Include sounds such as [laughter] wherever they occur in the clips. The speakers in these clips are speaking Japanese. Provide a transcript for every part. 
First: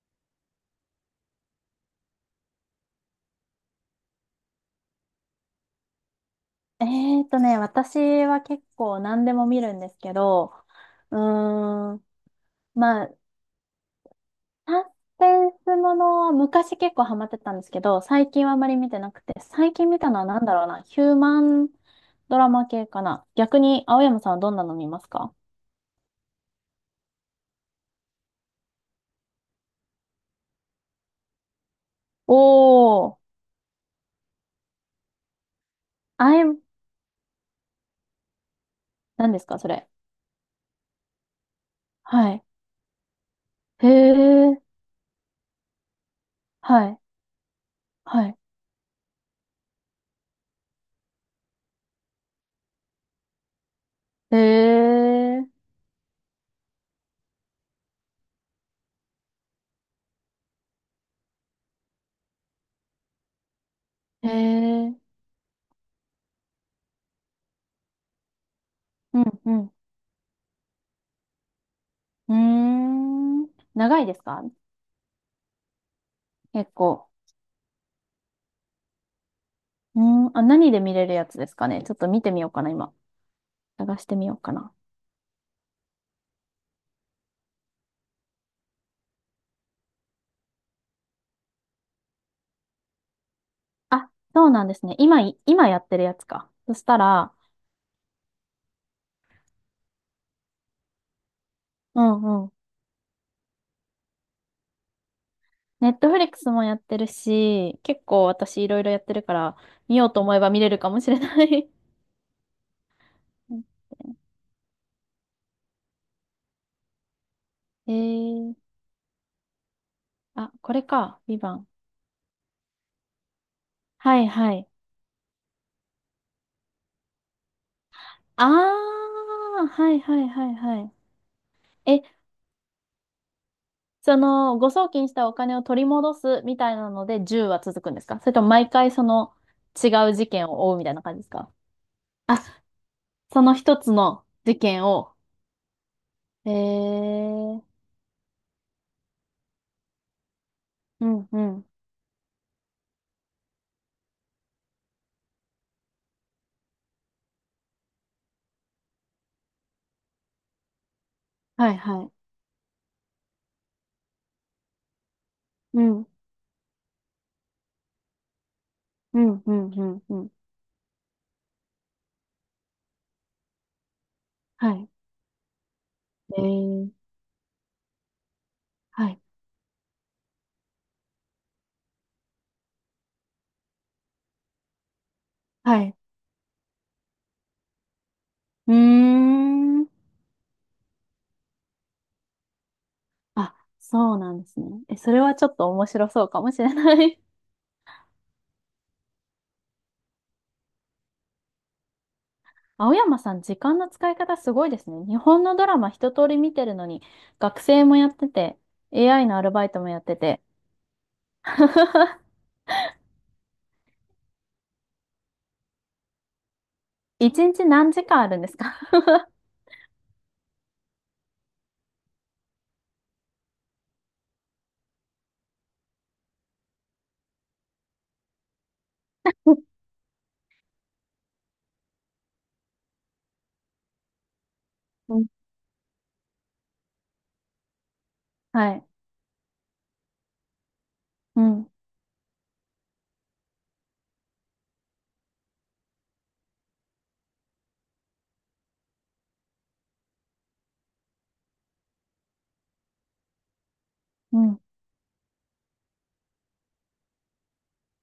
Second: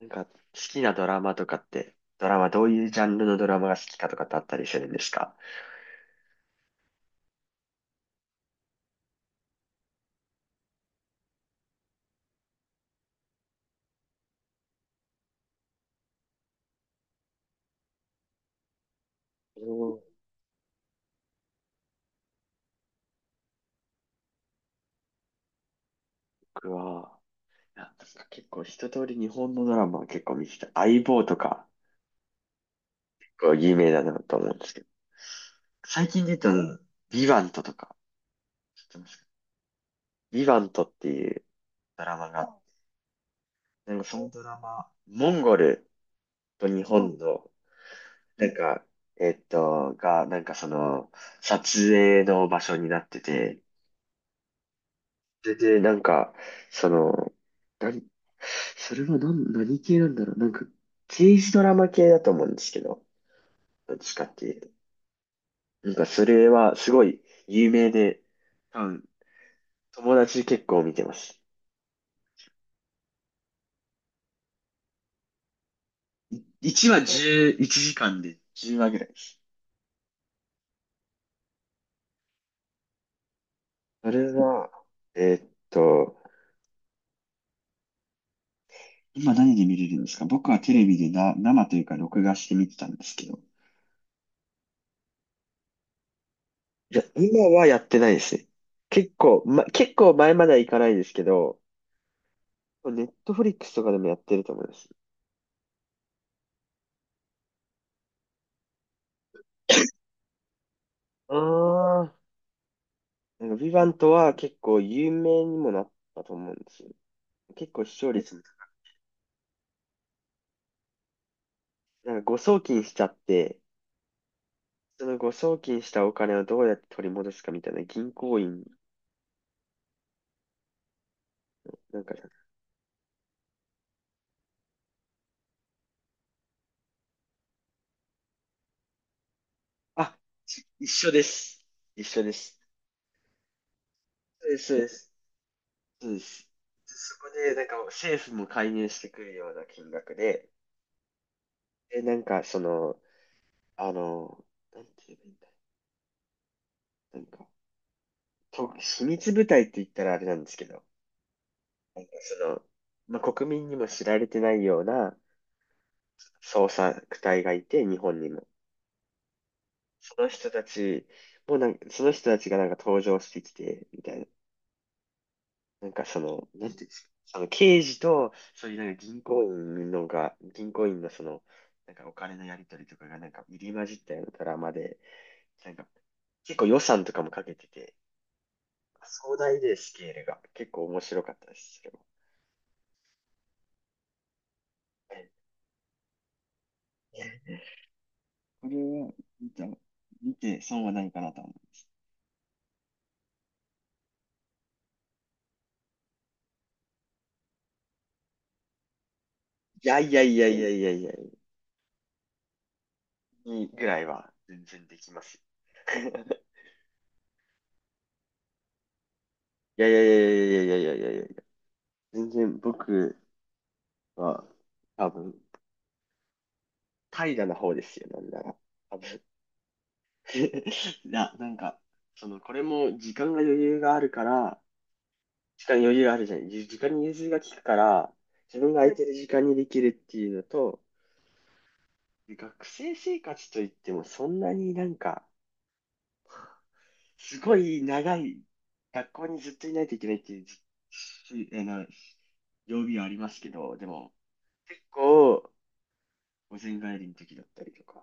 なんか、好きなドラマとかって、ドラマ、どういうジャンルのドラマが好きかとかってあったりするんですか？私は結構何でも見るんですけど、うーん、まあ、サスペンスものは昔結構ハマってたんですけど、最近はあまり見てなくて、最近見たのは何だろうな、ヒューマンドラマ系かな。逆に、青山さんはどんなの見ますか？僕は、なんか結構一通り日本のドラマは結構見てて、相棒とか、おー、結構有名だなと思うんですけど、最近あで言い、うと、ビバントとか、知ってますか？何ですか、それ。ビバントっていうドラマはい。が、へなんかそのドラえ、マ、モンゴルと日はい、本の、はい。なんか、えっと、が、なんかその、撮影の場所になってて、へえ、それで、なんか、その、何、それは何系なんだろう。なんか、刑事ドラマ系だと思うんですけど、どっちかへっていうと。え、なんか、それはすごい有名で、多分、うん、うん。友達結構見てます。うーん、長いですか？結1話構。11時間で10話ぐらいです。うん、あ、何で見れるやつですかね。ちょっと見てみようかな、今。探しそてみれようかは、な。えーっと、今何で見れるんですか？僕はテレビで生というか録画して見てたんですけど。あ、そうなんですね。今やってるやつか。そしいたや、ら、今はやってないですね。結構前まではいかないですけど、うんうん。ネットフリックスとかでもやってると思います。ネットフリックスもやってるし、結構私いろいろやってるから、見ようと思えば見れるかもしれあない。 あ、なん [laughs] うか、んヴィヴァントは結構有名にもなったと思うんですよ。結構え視聴率も、ー、あ、これか。ビバン。なんか誤送金しちゃって、はいはい。その誤送金したお金をどうやって取り戻すかみたいな銀行員、あー、はいはいはいはい。なんか、誤送金したお金を取り戻すみたいなので10は続くんですか？それとも毎回その違うあ、事件を追うみ一たいな緒感じでですか？す。一緒であ、す。その一つのそうで事す、そう件です。を。そうです。で、えそこで、ー、なんか政府も介入してくるような金額で、うんうん。で、なんかその、あの、なんて言えばいいんだ。なんか、秘密部隊って言ったらあれなんですけど、はいはい。その、国民にも知られてないようなうん、捜索隊がいて、日本にも。うん、うん、うん、うそのん。人たちもなんか、その人たちがなんか登場してきて、みたいな。はい。なんかそえの、なんていうんでー、すか。その刑事と、そういうなんかはい、銀行員のなんかお金のやり取りとかがなんか入り混じったようなドラマで、なんはかい。結構予算とかもかけてて、うー壮大でん。スケールが結構面白かったですけど。あ、そうなんですね。え、そそれれはちょっと面白そうかもしれない。これは、見て損はないかなと思う。青山さん、時間の使い方すごいですね。日本のドラマ一通り見てるのに、学生もやってて、AI のアルバイトいもややっいてやいて。やいやいやいやい、 [laughs] いぐらいは全然できますよ。一日何時間あるんですか？ [laughs] いやいやいやいやいやいやいやいや、全然僕は多分、怠惰な方ですよ、なんなら。多分。[laughs] [laughs] いや、なんか、これも時間が余裕があるから、うん時間に余裕があるじゃない。時間に融通が利くから、自は分がい。空いてる時間にできるっていうのと、うん。学生生活といってもそんなになんか、すごい長い、学校にずっといないといけないっていうじ、しあの、曜日はありますけど、でも、うん。結構、午前帰りの時だったりとか、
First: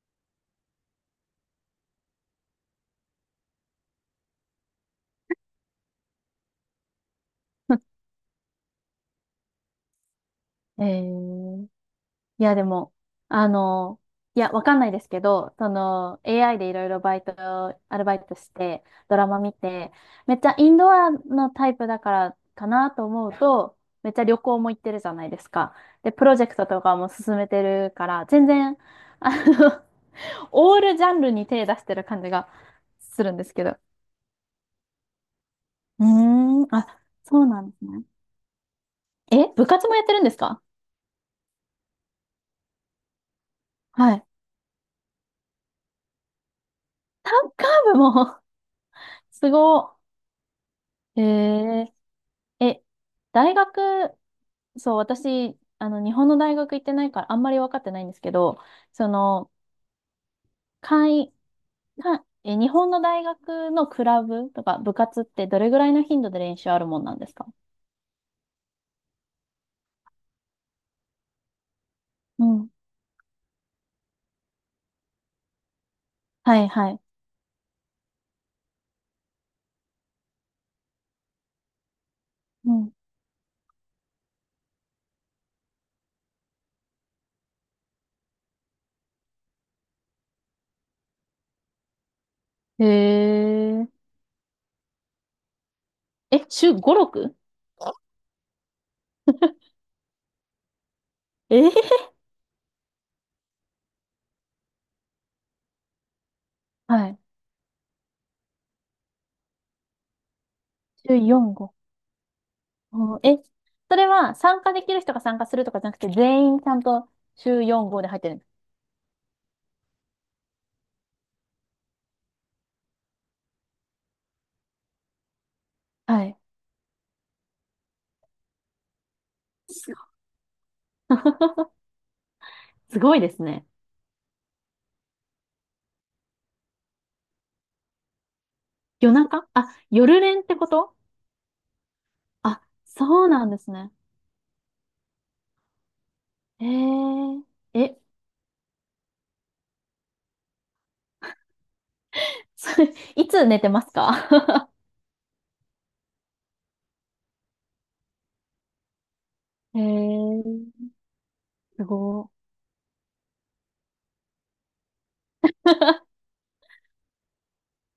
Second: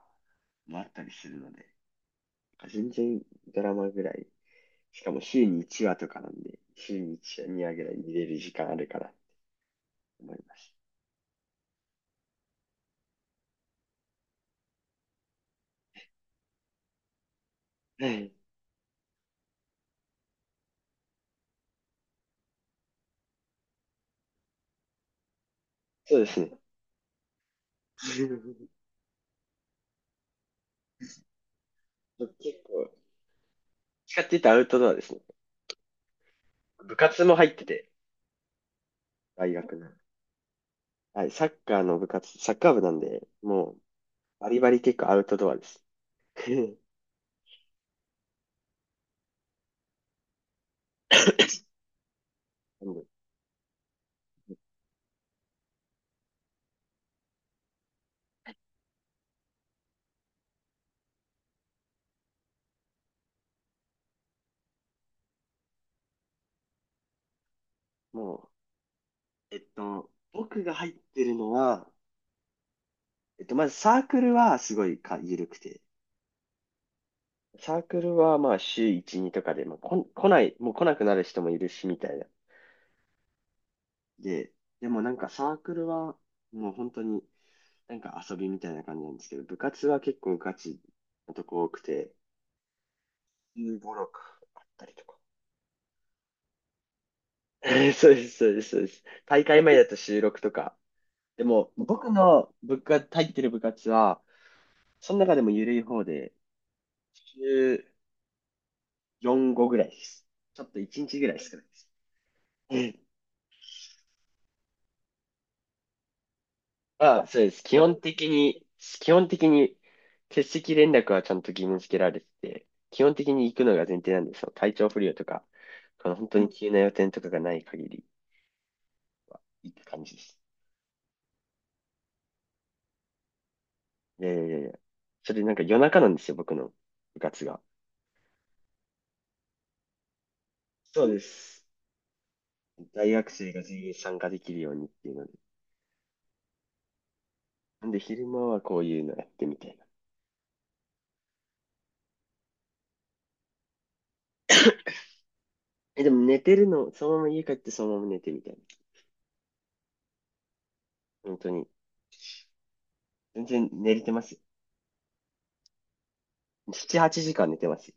もあったりするので、全然ドラマぐらい、しかも週に1話とかなんで、週に1話、2話ぐらい見れる時間あるから思います。えーいや、でも、あの、いや、わかんないですけど、AI でいろいろバイト、アルはバイい。トして、ドラマ見て、めっちゃインドアのタイプだからかなと思うと、めっちゃ旅行も行ってるじゃないですか。で、そうプでロすジェクね。トとかも進めてるから、全 [laughs] 然、[laughs] あの、オールジャンルに手出してる感じが結構、するんですけど。使ってたアウトドアですね。うーん、部あ、活もそ入うっなてんですて、ね。大え、部学の。活もやってるんですか？はい、サッカー部なんで、もうはい。バリバリ結構アウトドアです。[laughs] サッカー部も [laughs]、すごいへええ、大学、そう、私、日本の大学行ってないから、あんまり分かってないんですけど、その、会、かえ、日本の大学のクラブとか部活ってどれぐらいの頻度で練習あるもんなんですか？もう、僕が入ってるのは、うん。まずサークルはすごい緩くて、はい、はい。サークルはまあ週1、2とかで、まあ、こん、来ない、もう来なくなる人もいるし、みたいな。うん。で、でもなんかサークルはもう本当になんか遊びみたいな感じなんですけど、部活は結構ガチなとこ多くて、へ1 え。6あったりとか。え、週5、6？ [laughs] そうです、そうです、そうです。大会前だと収録とか、でえも、ー僕の部活、入ってる部活は、その中でも緩い方で、はい。週4、5ぐらいです。ちょっと1週日ぐらい4、少ない5。です。うん。うんえ、それは参加できる人が参加するとかじゃなくて、全員ちゃんとまあ、そうです。週基4、本5で入っ的てるんです。に、基本的に、欠席連絡はちゃんと義務付けられてて、基本的に行くのが前提なんですよ。体調不良とか、このは本当い。に急な予定とかがない限りは [laughs] 行くすご感じです。い [laughs] すごいですね。いやいやいやいや。それなんか夜中なんですよ、僕の部活が。夜中あ、夜練ってこと？そうです。あ、大そ学うなん生でがす全ね。員参加できるようにっていうのえー、で、え、昼間はこういうのやってみたいな。[laughs] それ、いつ寝てますか？ え、でも寝てるの、そのまま家帰ってそのまま寝てみたいな。[laughs] えー、本当に。すご全然寝れてますよ。い。[laughs] 7、8時間寝てますよ。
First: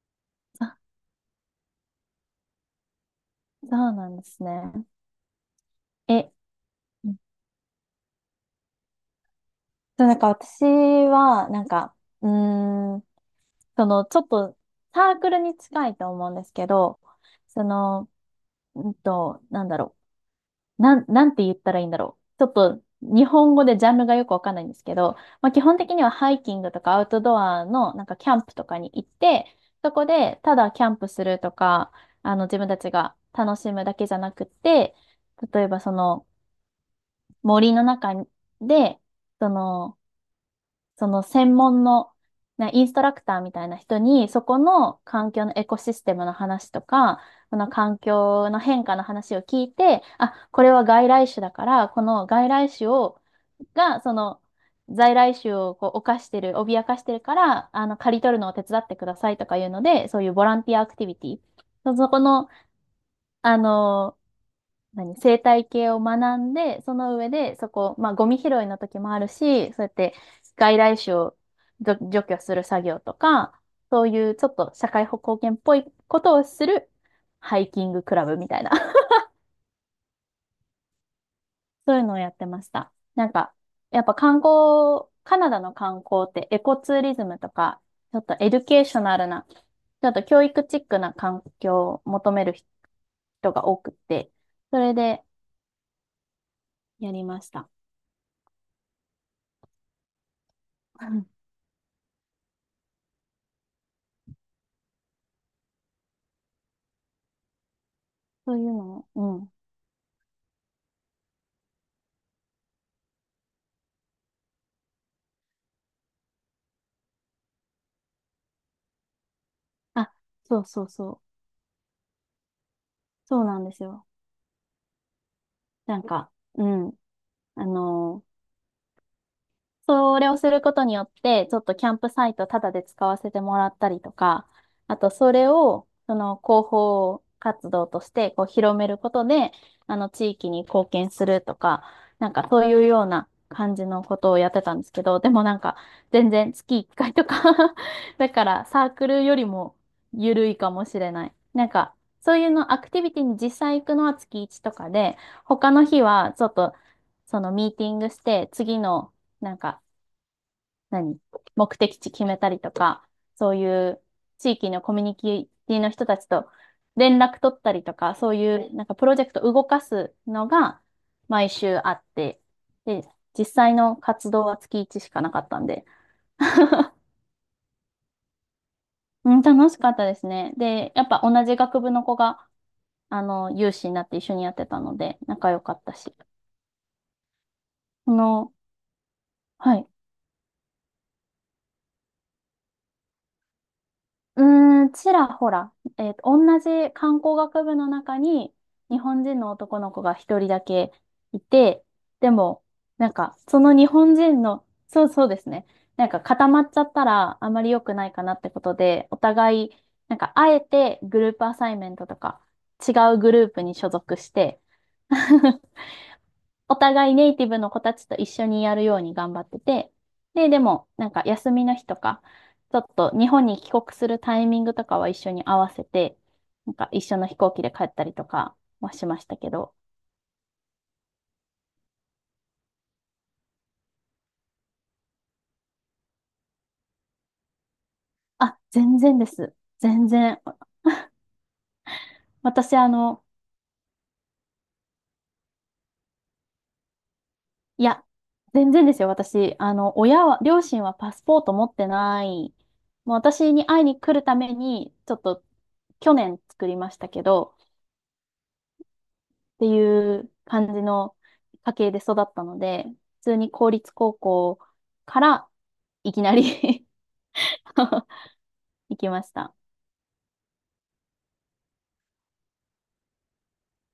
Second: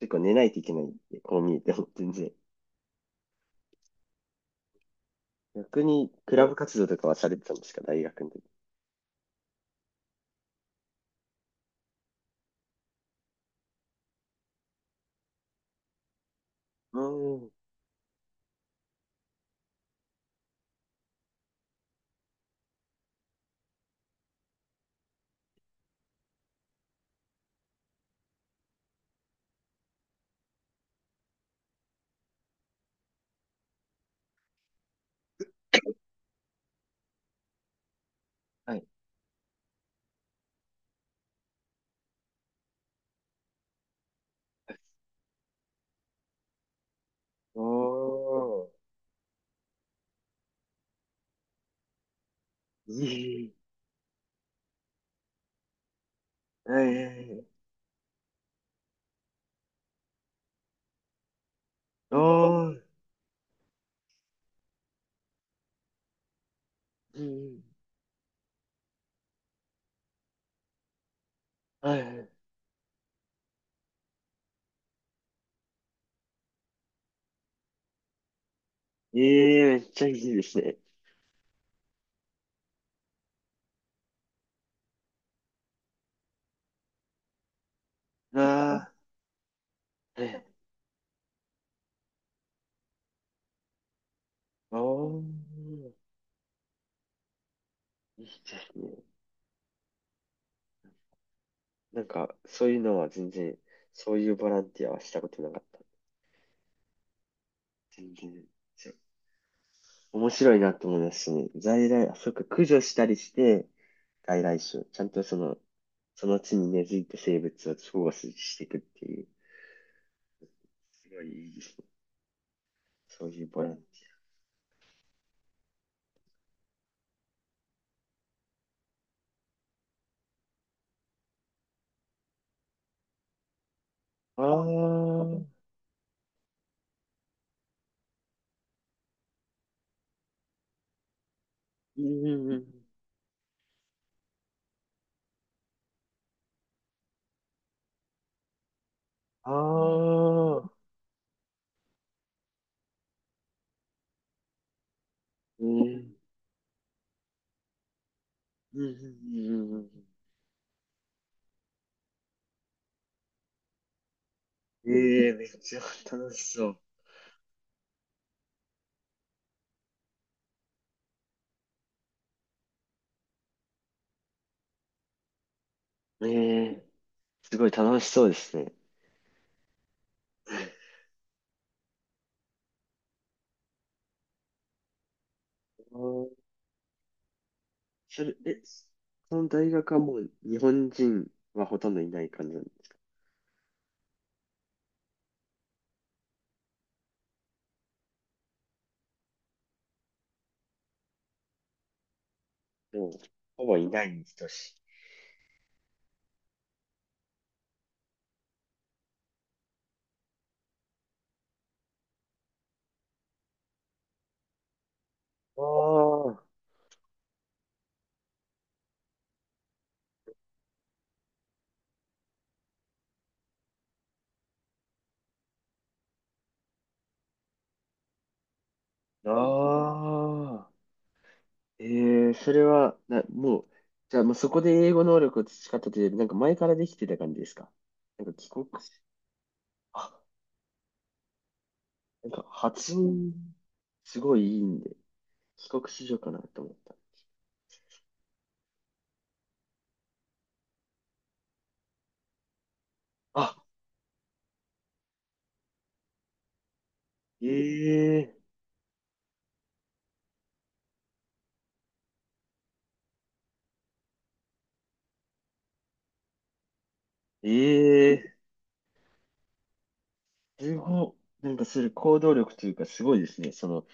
結構寝ないといけあ、ないんで、こう見えても全然。そうなんですね。逆に、え、クラブ活動とうかはんされてたんですか？大学の時。そうなんか私は、なんか、うーん、ちょっと、サークルに近いと思うんですけうど、ーん。その、なんだろう。なんて言ったらいいんだろう。ちょっと日本語でジャンルがよくわかんないんですけど、まあ、基本的にはハイキングとかアウトドアのなんかキャンプとかに行って、そこでただキャンプするとか、自分たちが楽しむだけじゃなくて、例えばその森の中はい。で、そのその専門の、ね、インストラクターみたいな人に、そこの環境のエコシステムの話とか、こおの環境のー。変化の話を聞いて、あ、これは外来種だから、この外来種を、いい。が、在来種をこう犯してる、は脅いかはしてるいはかい。ら、刈り取るのを手伝ってくださいとかいうので、そういうボランティアアクティビティ。そそおこの、ー。あの何、生態系を学んで、そのい上で、い。まあ、ゴミ拾いの時もあるし、そうやって外来種をは除いは除い。去する作業とか、そういうちょっと社会貢献っぽいことをするハイキングクラブみたいな、[laughs] ええ、めっちゃいいですね。そういうのをやってました。なんか、やっぱカナダの観光ってエコツーリズムとか、ちょっとあエデュケーショナルな、ちょっー、とは教い。育チックな環境を求める人が多くて、それおでー。やりました。いいですね。[laughs] うんなんか、そういうのは全然、そういうボランティアはしたことなかった。全然。そういうそう、のを、うん、面白いなと思いますしね。在来、あ、そっか、駆除したりして、外来種、ちゃんとその地に根付いた生物を保護していくっていう、あ、そうそうすそごいう。いいですね。そうそいううなボんラでンテすよ。なんか、うん。あの、それをすることによって、ちょっとキャンプサイトタダで使わせてもらったりとィア。か、ああ、あとそうれんを、その広報活動としてこう広めることで、あの地域に貢献するとか、うなんかんうそういん。うような感じのことをやってたんですけど、でもなんか全然月1回とか [laughs] だからサークルよりもあ緩いあ、かもしれない。なんかそういうのアクティビティに実際行くのは月1とかで、う他ん、のう日んはちょっとそのミーティングして、う次んのうなんんうか、ん。何目的地決めたりとか、そういう地域のコミュええ、めっニテちィゃの人たち楽しとそ連絡取ったりとか、そういうなんかプロジェクトを動かすのが毎週あって、で、実際の活動は月1しかなかったんで、う。ええ、すごい楽しそうですね。うん、楽しかったですね。で、やっぱ同じ学部の子が、有志になって一緒にやってたので、仲良かったし。あそれ、の、その大はい。学はもう日本人はほとんどいない感じなんです。うーん、ちらほら、同じ観光学部の中に日本人の男の子が一人だけいて、でも、もなう、んか、そほのぼい日ない本に人等の、しい。そうそうですね、なんか固まっちゃったらあまり良くないかなってことで、お互い、なんか、あえてグループアサイメントとか、違うグループに所属して [laughs] あお互いネイティブの子たちと一緒にやるように頑張ってて、で、でも、なんか休みの日とか、ちょっと日本に帰国するタイミングとかは一緒に合わせて、なんか一緒の飛行機で帰ったりとかはしましあ、たけど、ああ、ええー、それは、もう、じゃあもうそこで英語能力を培ったというより、なんか前からできてた感じですか？なんか帰あ、国し、全然です。全あ、然。なんか私、発音、すごいいいんで、帰国子女かなと思った。いや、全然ですよ。私、両親はパスポート持ってない。もう私あ、に会いに来るために、ちょっと去年作りましたけど、ええっていう感じの家系で育ったので、普通に公立高校からいきなり [laughs] ええ、行きました。すご、なんかする行動力というかすごいですね。その、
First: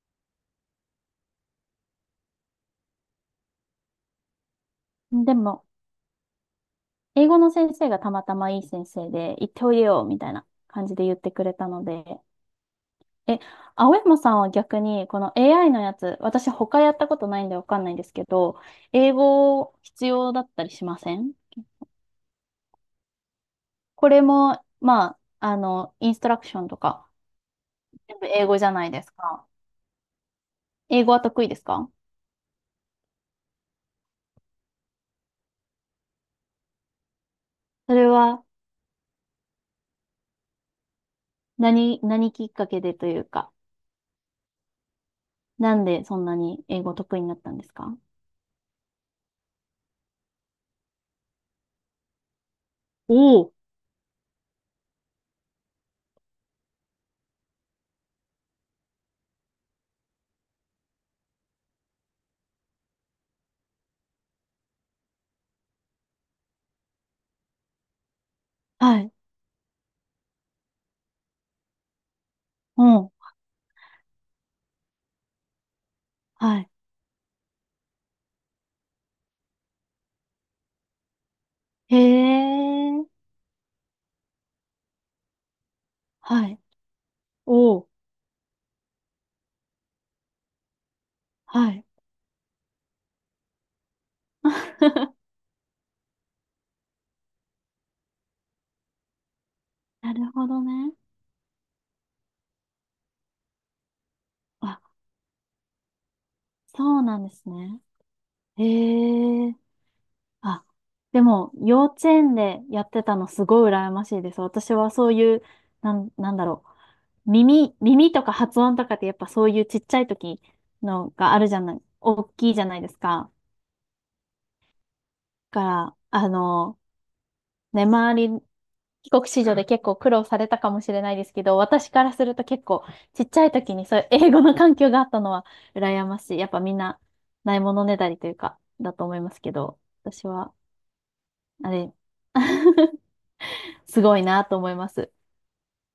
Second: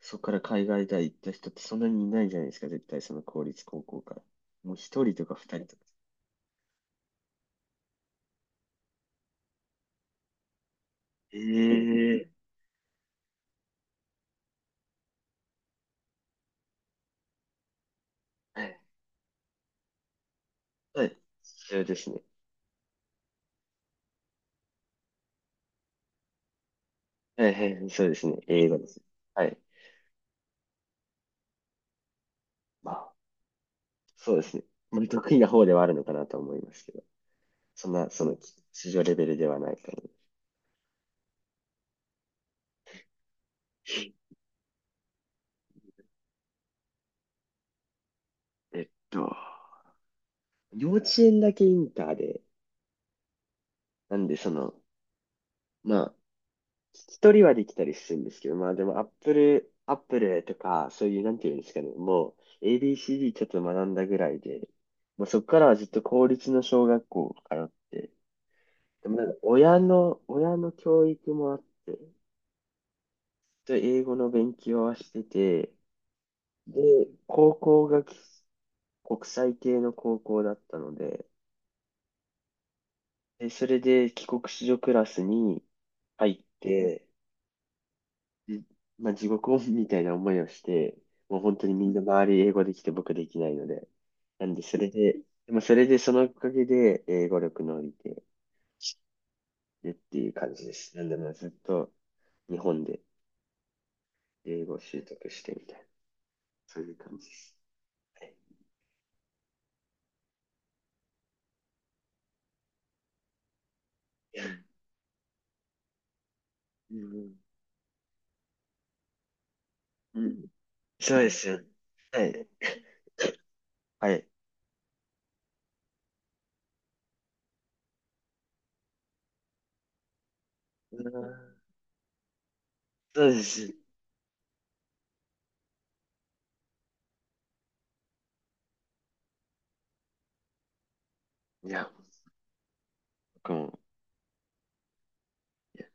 そこから海外大行った人ってそんなにいないじゃないですか、絶対その公立高校から。もう一人とかで二も、人とか。英語の先生がたまたまいい先生で、行っておいでよ、みたいな感じで言ってくれたので、ええ。え、青山さんは逆に、この AI のやつ、私他やったことないんでわかんないんですけど、はい。英語必要だったりしまはせい。ん？そうですね。これも、まあ、インストラクションとか、はいはいはい、そうで全す部ね。英語じ英ゃ語なでいすでね。すはか。い。英語は得意ですか？まあ、そうですね。まあ、得意な方ではあるのかなと思いますけど、そんそれな、その、は市場レベルではないと思う。何きっかけでというか、なんでそんなに英語得意になったんですか？えっと、幼稚園だけインターで、おお、なんでま聞き取りはできたりするんですけど、まあでも Apple とか、そういう、なんていうんですかね、もう ABCD ちょっと学んだぐらいで、もうそこからはずっと公立の小学校通って、はでい。もなんか親の教育もあって、ずっうん。と英語の勉強はしてて、はい。で、高校が国際系の高校だったので、へえ。で、それで帰国子女クラスに入っはい。て、おお。で、まあ、地獄をみたいな思いをして、もう本当はにい。みんな周り英語できて僕できないので。なんで、それで、[laughs] でもそれでそのおかげで英語力伸びて、でっなているうほ感どじでね。す。なんで、まあずっと日本で英語あ、を習得してみたいな、そういうそう感なんじでですす。ね。はい。へえ。あ、でも、幼稚園でやってたのすごい羨ましいです。私はそういう、なん、なんだろうう。ん耳とか発音とかってやっぱそういうちっちゃいうんう時ん。のそうでがあするじよ。ゃない、は大い。きいじゃないですか。はい。から、ね、周り、帰国子女で結構苦労されたかもしうれないですけど、ん。私からすると結構ちそっうちでゃい時す。にそういう英語の環境があったのは羨ましい。やっぱみんなないものねだりというか、だと思いますけど、私は、いあや、れ、[laughs] 僕も。すごいなと思います。いや。